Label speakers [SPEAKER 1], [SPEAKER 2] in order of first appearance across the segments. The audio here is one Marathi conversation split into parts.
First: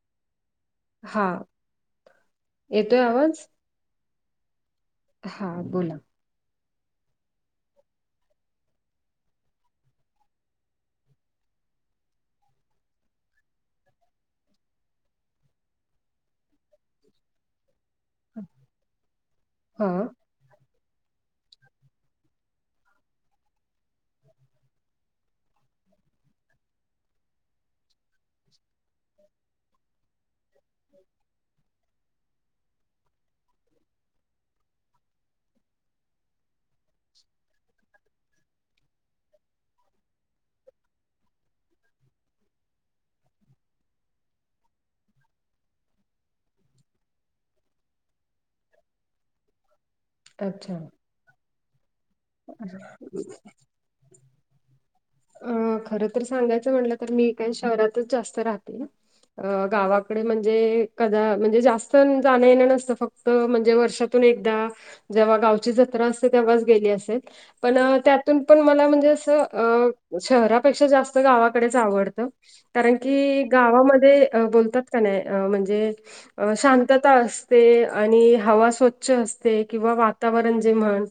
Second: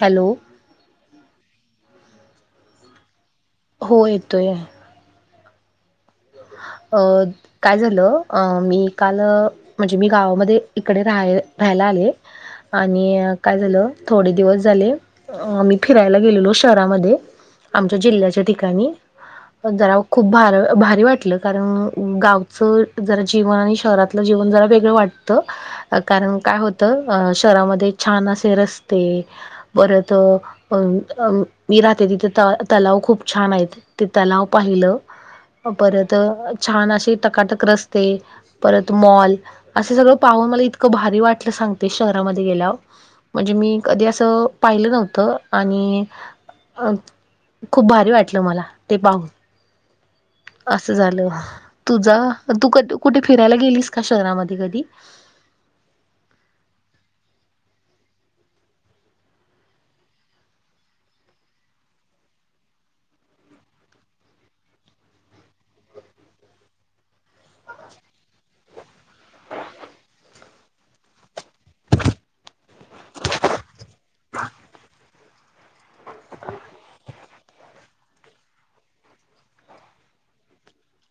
[SPEAKER 1] हॅलो.
[SPEAKER 2] हा येतोय आवाज
[SPEAKER 1] हो येतोया
[SPEAKER 2] हा बोला
[SPEAKER 1] अ काय झालं अ मी काल म्हणजे मी गावामध्ये इकडे राहाय राहायला आले. आणि काय झालं थोडे दिवस झाले. अ आम्ही फिरायला गेलेलो शहरामध्ये आमच्या जिल्ह्याच्या ठिकाणी
[SPEAKER 2] हा
[SPEAKER 1] जरा खूप भार भारी वाट टल कार गावच जरा जिवन आणि शहरातलं जिवन जरा वेगळं वाटत. कारण काय होतं अ शहरामध्ये छान असे रस्ते परत अ अ अ मी राहते तिथे त तलाव खूप छान आहेत. ते तलाव पाहिलं परत छान असे टकाटक रस्ते परत मॉल अस सगळं पाहून मला इतकं भारी वाटलं सांगते शहरामध्ये गेल्यावर म्हणजे मी कधी असं पाहिलं नव्हतं आणि अ खूप भारी वाटलं मला ते पाहून
[SPEAKER 2] अच्छा.
[SPEAKER 1] असं झालं तुझा तू कुटे फिरायला गेलीस का शहरामध्ये कधी
[SPEAKER 2] अं खर तर सांगायचं म्हटलं तर मी काय शहरातच जास्त राहते. अ गावाकडे म्हणजे कदा म्हणजे जास्त जाणं येणं नसतं फक त म्हणजे वर्षातून एकदा जेव्हा गावची जत्रा असते तेव्हाच गेली असेल. पण त्यातून पण मला म्हणजे असं अ शहरापेक्षा जास्त गावाकडेच आवडतं. कारण की गावामध्ये बोलतात का नाही अ म्हणजे अ शांतता असते आणि हवा स्वच्छ असते किंवा वातावरण जे म्हण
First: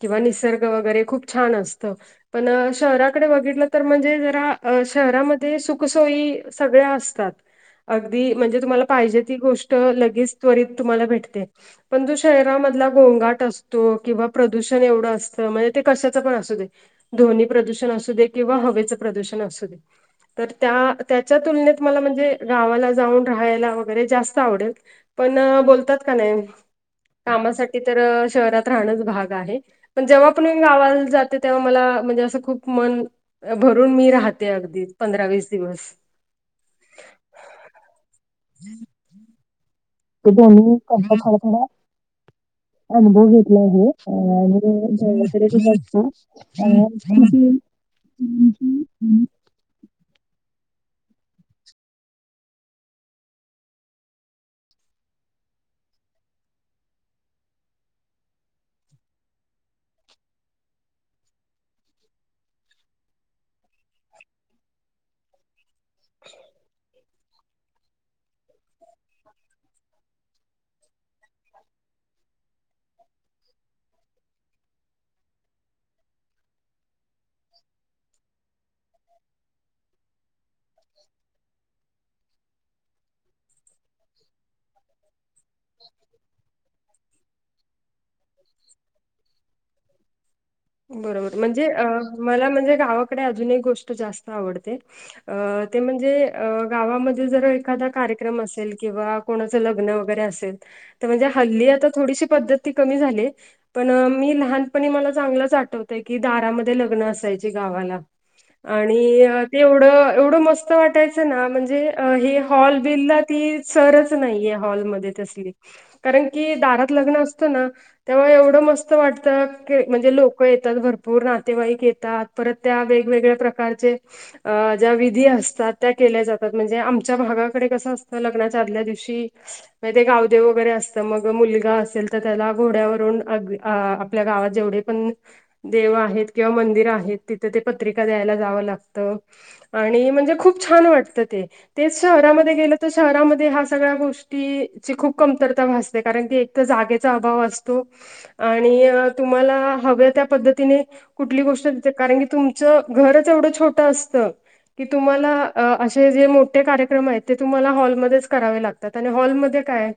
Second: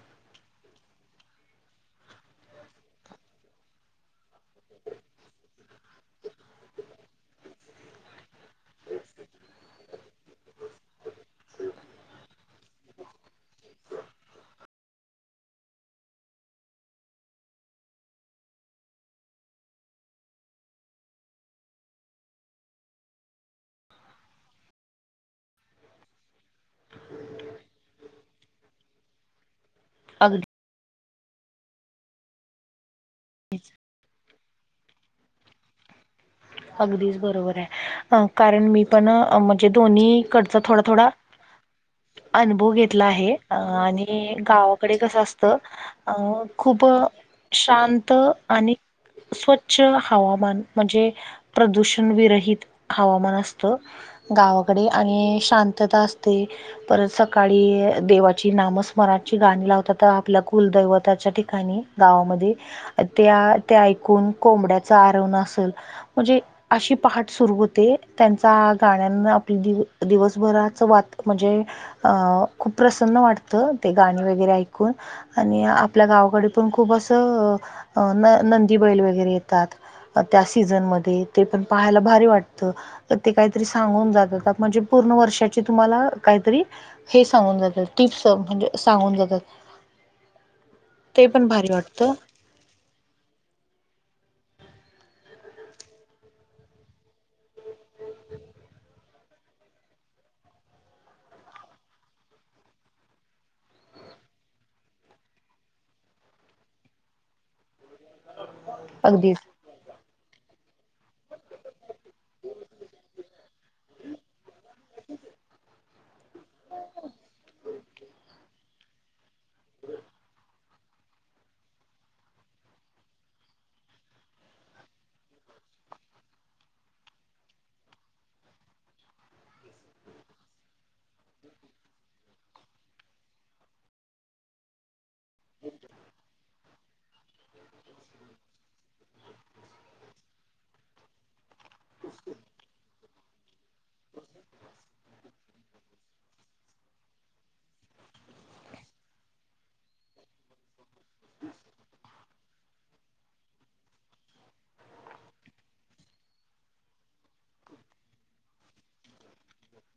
[SPEAKER 2] किंवा निसर्ग वगैरे खूप छान असतं. पण शहराकडे बघितलं तर म्हणजे जरा शहरामध्ये सुखसोयी सगळ्या असतात. अगदी म्हणजे तुम्हाला पाहिजे ती गोष्ट लगेच त्वरित तुम्हाला भेटते. पण जो शेहरामधला गोंगाट असतो किंवा प्रदूषण एवढं अस त म्हणजे ते कशाच पण असूदे ध्वनी प्रदूषण असू दे किंवा हवेचं प्रदूषण असू दे तर त्या त्याच्या तुलनेत मला म्हणजे गावाला जाऊन राहायला वगैरे जास्त आवडेल. पण बोलतात का नाही कामासाठी तर शहरात राहणंच भाग आहे. पण जेव्हा
[SPEAKER 1] अगदी
[SPEAKER 2] पण मी गावाला जाते तेव्हा मला म्हणजे असं खूप मन भरून मी रहा ते अगदी पंधरा वीस दिवस
[SPEAKER 1] अगदीच बरोबरय अ कारण मी पण अ जे दोन्ही
[SPEAKER 2] ते
[SPEAKER 1] कडच
[SPEAKER 2] दोन्ही
[SPEAKER 1] थोडा थोडा
[SPEAKER 2] कसा थोडा
[SPEAKER 1] अनुभव घेतला
[SPEAKER 2] अनुभव
[SPEAKER 1] आहे अ
[SPEAKER 2] घेतला आहे
[SPEAKER 1] आणि गावाकडे कसं
[SPEAKER 2] जेव्हा
[SPEAKER 1] असत
[SPEAKER 2] तरी असतो.
[SPEAKER 1] अ खूप शांत आणि स्वच्छ हवामान म्हणजे प्रदूषण विरहित हवामान असत. गावाकडे आणि शांतता असते. परत सकाळी देवाची नामस्मराची गाणी लावतात आपल्या कुलदैवताच्या ठिकाणी गावामध्ये त्या त्या ऐकून कोंबड्याच आरवण असल म्हणजे अशी पहाट सुरू होते त्यांचा गाण्यांना आपली दिव दिवसभराच वात म्हणजे अं खूप प्रसन्न वाटतं ते गाणी वगैरे ऐकून आणि आपल्या गावाकडे पण खूप अस त न नंदी बैल वगैरे येतात त्या सीझनमध्ये ते पण पाहायला भारी वाटत तर ते काहीतरी सांगून जातात म्हणजे पूर्ण वर्षाची तुम्हाला काहीतरी हे सांगून जातात टिप्स म्हणजे सांगून जातात. ते
[SPEAKER 2] बरोबर
[SPEAKER 1] पण
[SPEAKER 2] म्हणजे
[SPEAKER 1] भारी
[SPEAKER 2] अ
[SPEAKER 1] वाटतं
[SPEAKER 2] मला म्हणजे गावाकडे अजून एक गोष्ट जास्त आवडते. अ ते म्हणजे अ गावामध्ये जर एखादा कार्यक्रम असेल किंवा कोणाच लग्न वगैरे असेल तर म्हणजे हल्ली आता थोडीशी पद्धती ती कमी झालीये. पण मी लहानपणी मला चांगलंच आठवतय की दारामध्ये लग्न असायची गावाला आणि
[SPEAKER 1] अगदीच
[SPEAKER 2] अ ते एवढं एवढं मस्त वाटायचं ना म्हणजे हे हॉल बिल्ला ती सरच- नाहीये हॉल मध्ये तसली कारण की दारात लग्नं असत ना तेव्हा एवढं मस्त वाटतं के म्हणजे लोकं येतात भरपूर नातेवाईक येतात. परत त्या वेगवेगळ्या प्रकारचे अ ज्या विधी असतात त्या केल्या जातात. म्हणजे आमच्या भागाकडे कसं असतं, लग्नाच्या आदल्या दिवश ठी म ते गावदेव वगैरे असत मग मुलगा असेल तर त्याला घोड्यावरून अगदी आ आपल्या गावात जेवढे पण देव आहेत किंवा मंदिर आहेत तिथं ते पत्रिका द्यायला जावं लागतं. आणि म्हणजे खूप छान वाटत ते तेच शहरामध्ये गेलं तर शहरामध्ये हा सगळ्या गोष्टी ची खूप कमतरता भासते कारण की एकत जागेचा अभाव असतो. आणि तुम्हाला हव्या त्या पद्धतीने कुठली गोष्ट तिथं कारण की तुमचं घरच एवढं छोटं असतं की तुम्हाला अ असे जे मोठे कार्यक्रम आहेत ते तुम्हाला हॉलमध्येच करावे लागतात आणि हॉलमध्ये काय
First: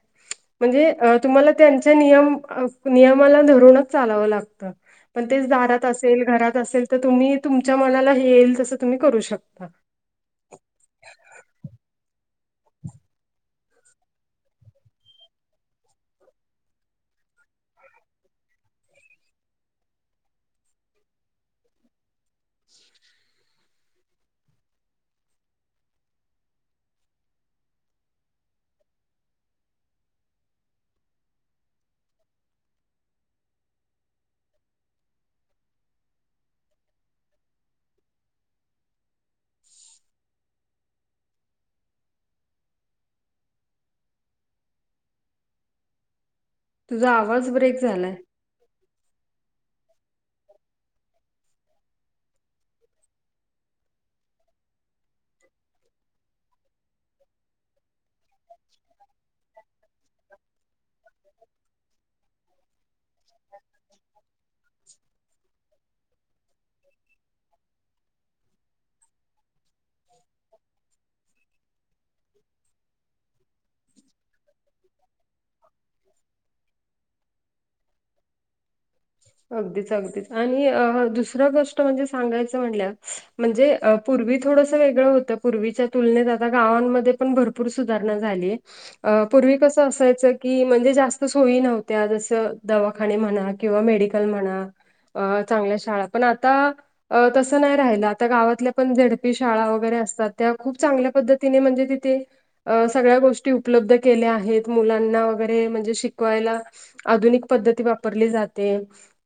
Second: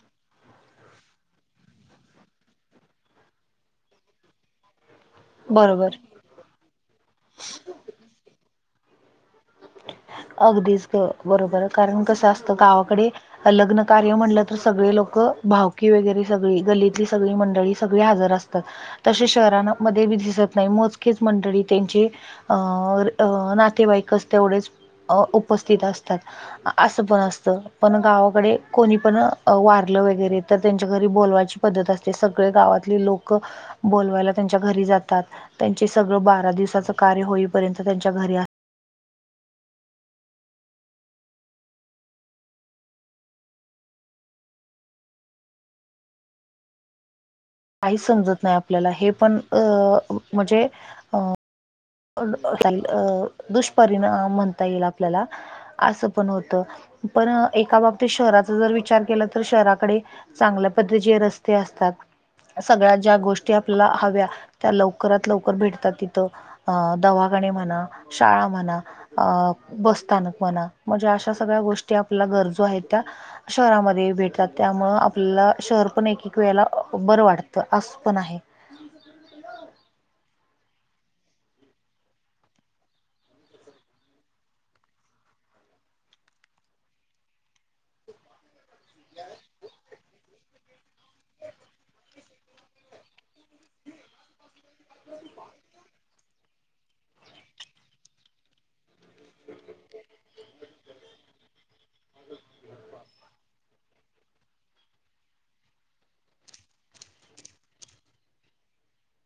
[SPEAKER 2] म्हणजे अ तुम्हाला त्यांच्या नियम अ नियमाला धरूनच चालावं लागतं. पण तेच
[SPEAKER 1] बरोबर
[SPEAKER 2] दारात असेल, घरात असेल, तर तुम्ही तुमच्या मनाला हे येईल तसं तुम्ही करू शकता.
[SPEAKER 1] अगदीच ग बरोबर कारण कसं असतं गावाकडे लग्न कार्य म्हणलं तर सगळे लोक भावकी वगैरे सगळी गल्लीतली सगळी मंडळी सगळे हजर असता तसे शहरांनं मध्ये बी दिसत नाय मोजकेच मंडळी त्यांचे अ अ नातेवाईकच तेवढेच अ उपस्थित असतात. अ असं पण असत पण गावाकडे कोणी पण वारलं वगैरे त त्यांच्या घरी बोलवाची पद्धत असते सगळे गावातली लोक बोलवायला त्यांच्या घरी जातात त्यांचे सगळं बारा दिवसाच कार्य होईपर्यंत त्यांच्या घरी
[SPEAKER 2] तुझा आवाज ब्रेक
[SPEAKER 1] काहीच
[SPEAKER 2] झालाय
[SPEAKER 1] समजत नाय आपल्याला हे पण अ मजे अ [unintelligible] अ दुष्परिणाम म्हणता येईल आपल्याला असं पण होत पण एका बाबतीत शहराचा जर विचार केला तर शहराकडे चांगल्या पद्धतीचे रस्ते असतात. सगळ्या ज्या गोष्टी आपल्याला हव्या त्या लवकरात लवकर भेटतात तिथं. अ दवाखाने म्हणा शाळा म्हणा अ बस स्थानक म्हणा म्हणजे अशा सगळ्या गोष्टी आपल्या गरजू आहेत त्या शहरामध्ये भेटातात. त्यामुळं आपल्याला शहर पण एक एक वेळेला बरं वाडतं आस पण आहे.
[SPEAKER 2] अगदीच अगदीच आणि अ दुसर गोष्ट म्हणजे सांगायचं म्हणल्यावर म्हणजे अ पूर्वी थोडंसं वेगळं होतं पूर्वीच्या तुलनेत आता गावांमध्ये पण भर पूर सुधारणा झालीये. अ पूर्वी कसं असायचं की म्हणजे जास्त सोयी नव्हत्या जस दवाखाने म्हणा किंवा मेडिकल म्हणा अ चांगल्या शाळा पण आता अ तसं नाय राहिलं आता गावातल्या पण झेड पी शाळा वगैरे असतात त्या खूप चांगल्या पद्धतीने म्हणजे तिथे अ सगळ्या गोष्टी उपलब्ध केल्या आहेत मुलांना वगैरे म्हणजे शिकवायला आधुनिक पद्धती वापरली जाते.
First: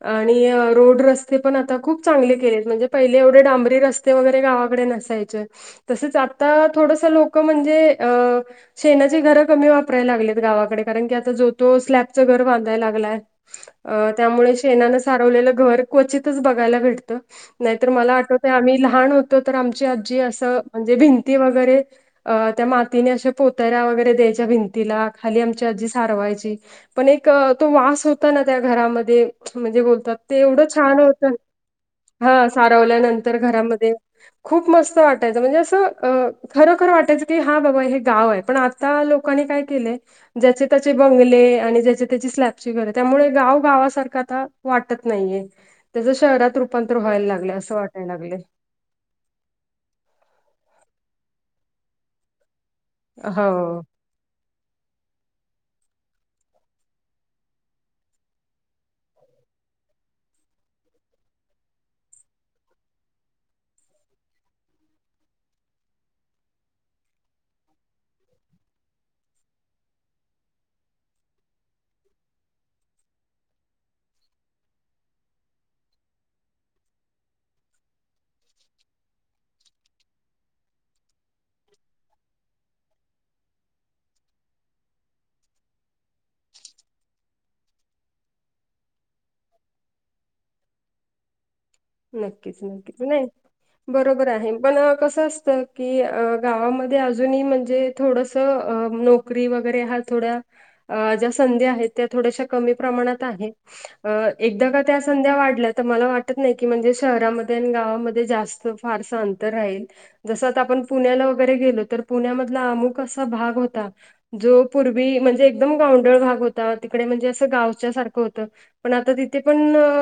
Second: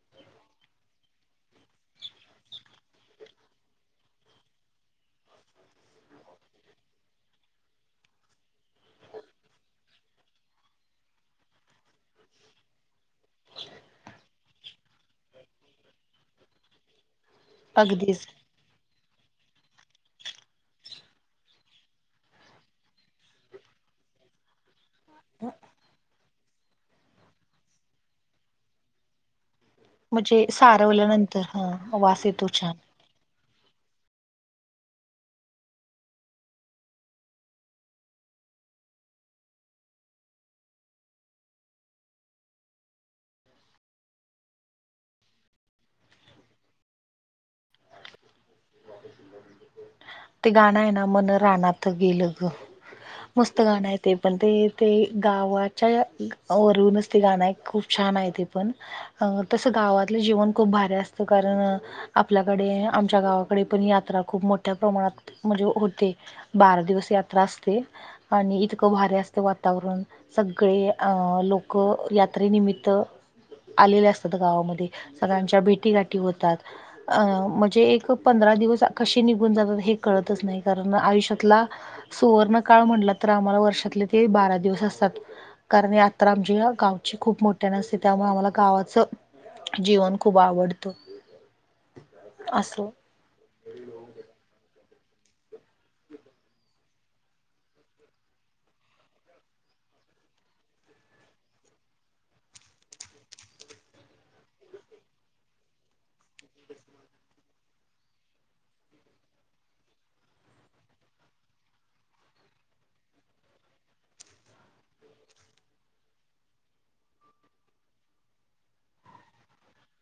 [SPEAKER 2] आणि रोड रस्ते पण आता खूप चांगले केलेत म्हणजे पहिले एवढे डांबरी रस् स्ते वगैरे गावाकडे नसायचे तसेच आता थोडस लोक म्हणजे अ शेणाची घरं कमी वापरायला लागलेत गावाकडे कारण की आता जो तो स्लॅबचं घर बांधाय लागलाय. अ त्यामुळे शेणानं सारवलेलं घर क्वचितच बघायला भेटतं नायतर मला
[SPEAKER 1] अगदीच
[SPEAKER 2] आठवत ते आम्ही लहान होतो तर आमची आजी असं म्हणजे भिंती वगैरे अ त्या मातीने अशा पोतऱ्या वगैरे द्यायच्या भिं तिला खाली आमच्या आजी सारवायची पण एक तो वास होता ना, त्या घरामध्ये म्हणजे बोलतात ते
[SPEAKER 1] म्हणजे
[SPEAKER 2] एवढं छान होत.
[SPEAKER 1] सारवल्यानंतर हा वास येतो
[SPEAKER 2] हा
[SPEAKER 1] छान.
[SPEAKER 2] सारवल्यानंतर तर घरामध्ये खूप मस्त वाटायचं. म्हणजे असं खरोखर वाटायचं की हा बाबा हे गाव आहे. पण आ आता लोकांनी काय केलंय, ज्याचे त्याचे बंगले आणि ज्याचे त्याची स्लॅपची घर. त्यामुळे गाव गावासारखं आता वाटत नाहीये. त्याचं शहरात रूपांतर व्हायला लागलय. अस वाटाय लागलय
[SPEAKER 1] ते गाणं आहे ना. मन रानाात गेल ग. मस्त
[SPEAKER 2] हो
[SPEAKER 1] गाणं आहेत. ते पण ते ते गावाच्या वरूनच ते गाणं आहे खूप छान आहे ते पण. अ तस गावातलं जीवन खूप भारी असत. कारण आपल्याकडे आमच्या गावा इकडे पण यात्रा खूप मोठ्या प्रमाणात म्हणजे होते. बारा दिवस यात्रा असते. आणि इतक भारी असत वातावरण. सगळे अं लोक यात्रेनिमित्त आलेले असतात गावामध्ये. सगळ्यांच्या भेटी गाठी होतात. अ म्हणजे एक पंधरा दिवस कशी निघून जातात हे कळतच नाही. कारण आयुष्यातला सुवर्ण काळ म्हटला तर आम्हाला वर्षातले ते बारा दिवस असतात. कारण यात्रा आमची गावची खूप मोठ्यान असते. त्यामुळे आम्हाला गावाच जीवन खूप आवडत.
[SPEAKER 2] नक्कीच नक्कीच नाही बरोबर आहे. पण कस असत कि गावामध्ये अजून म्हणजे थोडस नोकरी वगैरे हा थोड्या अ ज्या संधी आहेत. त्या थोड्याश्या कमी प्रमाणात आहेत. अ एकदा का त्या संध्या वाढल्या तर मला वाटत नाही की म्हणजे शहरामध्ये आणि गावामध्ये जास्त फारस अंतर राहील. जसं आता आपण पुण्याला वगैरे गेलो, तर पुण्यामधला अमुक असा भाग होता. जो पूर्वी म्हणजे एकदम गांवडळ भाग होता. तिकडे म्हणजे असं गावच्या सारखं होतं. पण आता तिथे पण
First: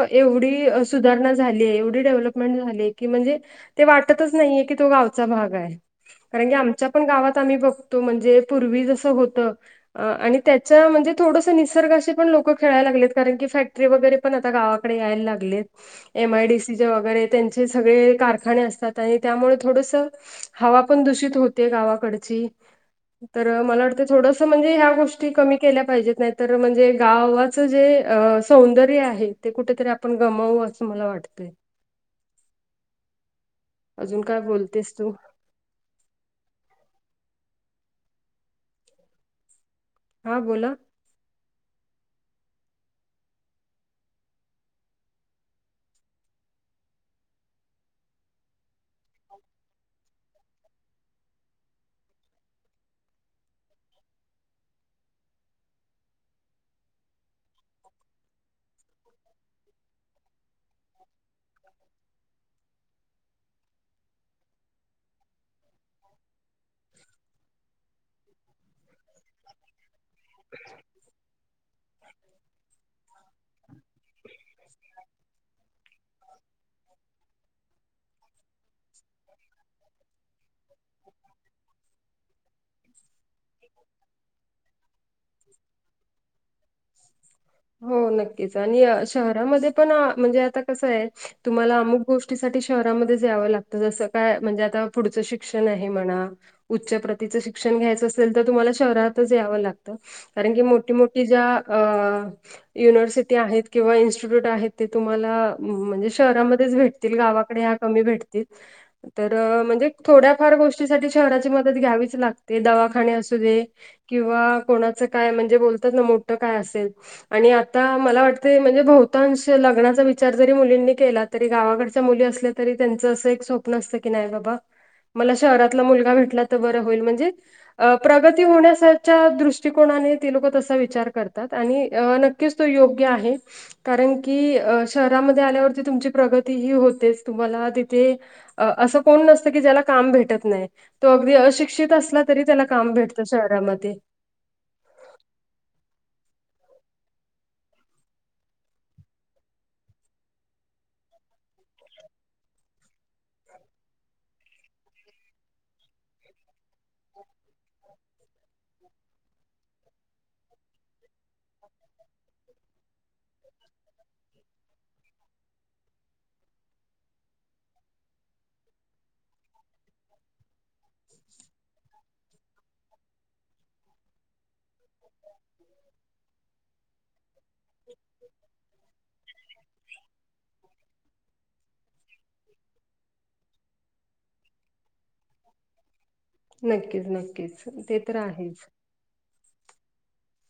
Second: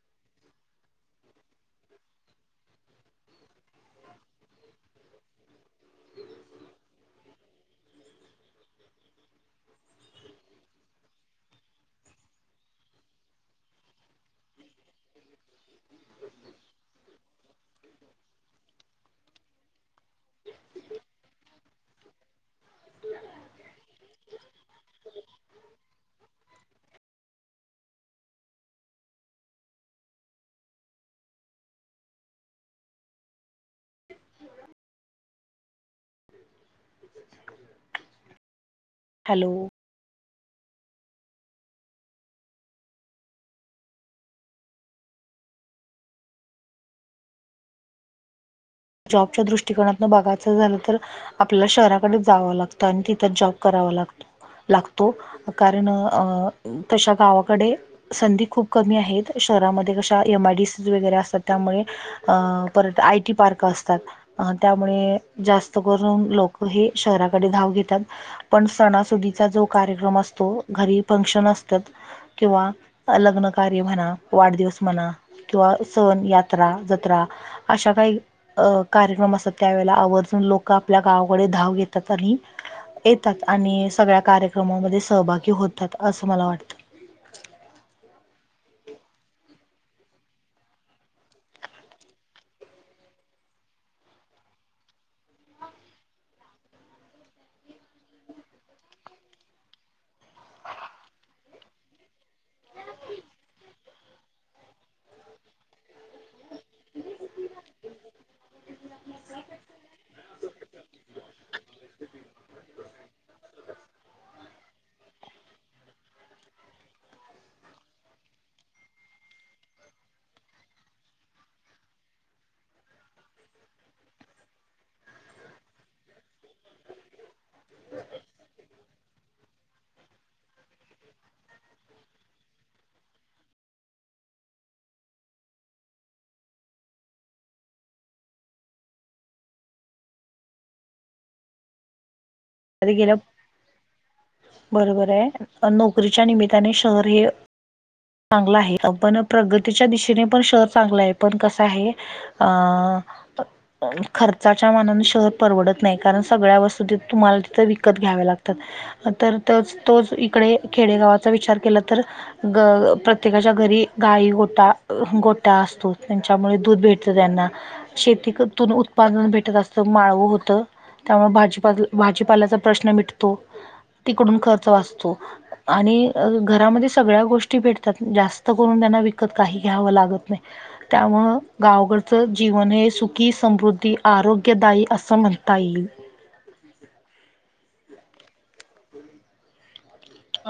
[SPEAKER 2] एवढी सुधारणा झालीय. एवढी डेव्हलपमेंट झाली की, म्हणजे ते वाटतच नाहीये की तो गावचा भाग आहे. कारण की आमच्या पण गावात आम्ही बघतो. म्हणजे पूर्वी जसं होतं. आणि त्याच्या म्हणजे थोडस निसर्गाशी पण लोक खेळायला लागलेत. कारण की फॅक्टरी वगैरे पण आता गावाकड यायला लागलेत. एम आय डी सीचे वैगरे त्यांचे सगळे कारखाने असतात. आणि त्यामुळे थोडस हवा पण दूषित हो ते गावाकडची तर मला वाटते थोडस म्हणजे ह्या गोष्टी कमी केल्या पाहिजेत. नाही तर म्हणजे गावात जे सौंदर्य आहे. ते कुठेतरी आपण गमावू. असं मला वाटतंय अजून काय बोलतेस तू
[SPEAKER 1] हॅलो
[SPEAKER 2] हा बोला.
[SPEAKER 1] जॉबच्या दृष्टीकोनातुन बघायच झाल तर आपल्याला शहराकडेच जाव लागत आणि तिथच जॉब कराव लागत. लागतो. कारण अ तशा गावाकडे संधी खूप कमी आहेत. शहरामध्ये कशा एम आय डी सी वगैरे असतात. त्यामुळे अ परत आय टी पार्क असतात. त्यामुळे जास्त करून लोक हे शहराकडे धाव घेतात. पण सणासुदीचा जो कार्यक्रम असतो, घरी फंक्शन असतात. किंवा लग्न कार्य म्हणा वाढदिवस म्हणा किंवा सण, यात्रा, जत्रा अशा काही अ कार्यक्रम असतात, त्यावेळे आवर्जून लोक आपल्या गावाकडे धाव घेतात. आणि येतात आणि सगळ्या कार्यक्रममध्ये सहभागी होतात. असं मला वाटत.
[SPEAKER 2] हो नक्कीच. आणि शहरामध्ये पण म्हणजे आता कसं आहे तुम्हाला अमुक गोष्टीसाठी शहरामध्येच यावं लागत. जसं काय म्हणजे आता पुढचं शिक्षण आहे म्हणा. उच्च प्रतीचं शिक्षण घ्यायचं असे तर तुम्हाला शहरातच यावं लागतं कारण की मोठी मोठी ज्या अ युनिव्हर्सिटी आहेत किंवा इन्स्टिट्यूट आहेत ते तुम्हाला म्हणजे शहरामध्येच भेट तील गावाकडे ह्या कमी भेटतील तर म्हणजे थोड्याफार गोष्टीसाठी शहराची मदत घ्यावीच लागते दवाखाने असू दे किंवा कोणाचं काय म्हणजे बोलतात ना मोठ काय असेल आणि आता मला वाटते म्हणजे बहुतांश लग्नाचा विचार जरी मुलींनी केलात तरी गावाकडच्या मुली असल्या तरी त्यांचं असं एक स्वप्न असतं की नाही बाबा, मला शहरातला मुलगा भेटला तर बरं होईल म्हणजे अ प्रगती होण्या दृष्टी त्रिकोणाने ते लोक तसा विचार करतात आणि नक्कीच तो योग्य आहे. कारण की अ शहरामध्ये आल्यावरती तुमची प्रगती ही होतेच तुम्हाला तिथे असं कोण नसतं की ज्याला काम भेटत नाही तो अगदी अशिक्षित असला तरी त्याला काम
[SPEAKER 1] तरी गेलं
[SPEAKER 2] भेटतं शहरामध्ये
[SPEAKER 1] बरोबर आहे नोकरीच्या निमित्ताने शहर हे चांगला आहे पण प्रगतीच्या दिशेने पण शहर चांगलं आहे पण कसं आहे अ खर्चाच्या मनान शहर परवडत नाही कारण सगळ्या वस्तू तुम्हाला तिथं विकत घ्यावे लागतात तर तिथंच तोच इकडे खेडेगावाचा विचार केला तर ग प्रत्येकाच्या घरी गाई गोटा गोटा असतो त्यांच्यामुळे दूध भेटत त्यांना शेतीतून उत्पादन भेटत असत माळव होतं त्यामुळे भाजी भाजीपाल्याचा प्रश्न मिटतो तिकडून खर्च वाचतो आणि घरामध्ये सगळ्या गोष्टी भेटतात जास्त करून त्यांना विकत काही घ्यावं लागत नाही त्यामुळे गावकडच जीवन हे सुखी समृद्धी आरोग्य ग्यदायी असं म्हणता येईल
[SPEAKER 2] नक्कीच नक्कीच ते तर आहेच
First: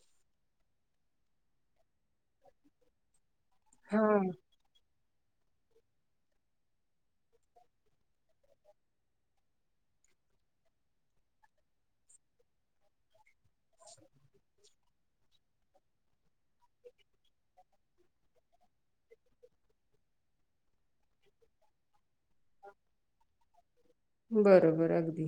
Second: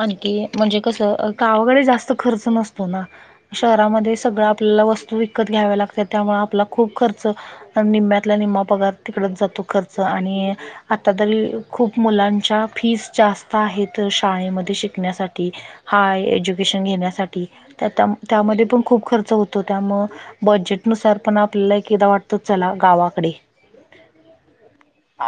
[SPEAKER 1] आणखी म्हणजे कसं गवाकडे जास्त खर्च नसतो ना शहरामध्ये
[SPEAKER 2] हा
[SPEAKER 1] सगळ आपल्याला वस्तू विकत घ्याव्या लागत्यात त्यामुळे आपला खूप खर्च निम्म्यातल्या निम्मा पगार तिकडच जातो खर्च आणि आता तरी खूप मुलांच्या फीज जास्त आहेत शाळेमध्ये शिकण्यासाठी हाय एज्युकेशन घेण्यासाठी त्या त्यामध्ये पण खूप खर्च होतो त्यामुळे बजेटनुसार पण आपल्याला एकदा वाटत तो चला गावाकडे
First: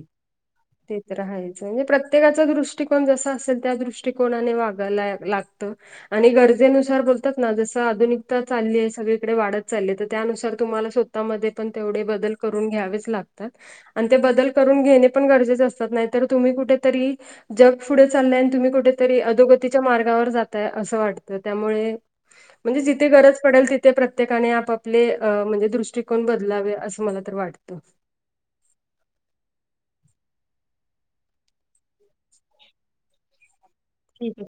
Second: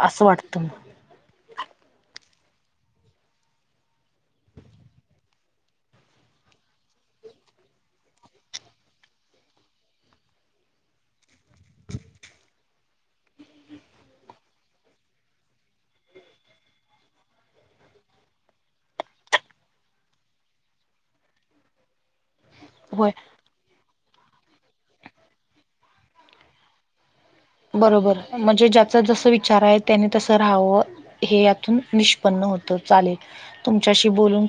[SPEAKER 1] असं वाटतं मग
[SPEAKER 2] राहायचं म्हणजे प्रत्येकाचा दृष्टिकोन जसा असेल त्या दृष्टिकोनाने वागायला लागतं आणि गरजेनुसार बोलतात ना जसं आधुनिकता चालली आहे सगळीकडे वाढत चाललीय तर त्यानुसार तुम्हाला हातामध्ये पण तेवढे बदल करून घ्यावेच लागतात आणि ते बदल करून घेणे पण गरजेचे असतात नाहीत तर तुम्ही कुठेतरी जग पुढे चाललंय आणि तुम्ही कुठेतरी अधोगतीच्या मार्गावर जातय असं वाटतं त्यामुळे
[SPEAKER 1] ह [inaudible]
[SPEAKER 2] म्हणजे जिथे गरज पडेल तिथे प्रत्येकाने आपाले म्हणजे दृष्टिकोन बदल लावे असं मला तर वाटत
[SPEAKER 1] बरोबर म्हणजे ज्याच जस विचार आहे त्यांनी तसं राहावं हे यातून निष्पन्न होत चालेल तुमच्याशी बोलून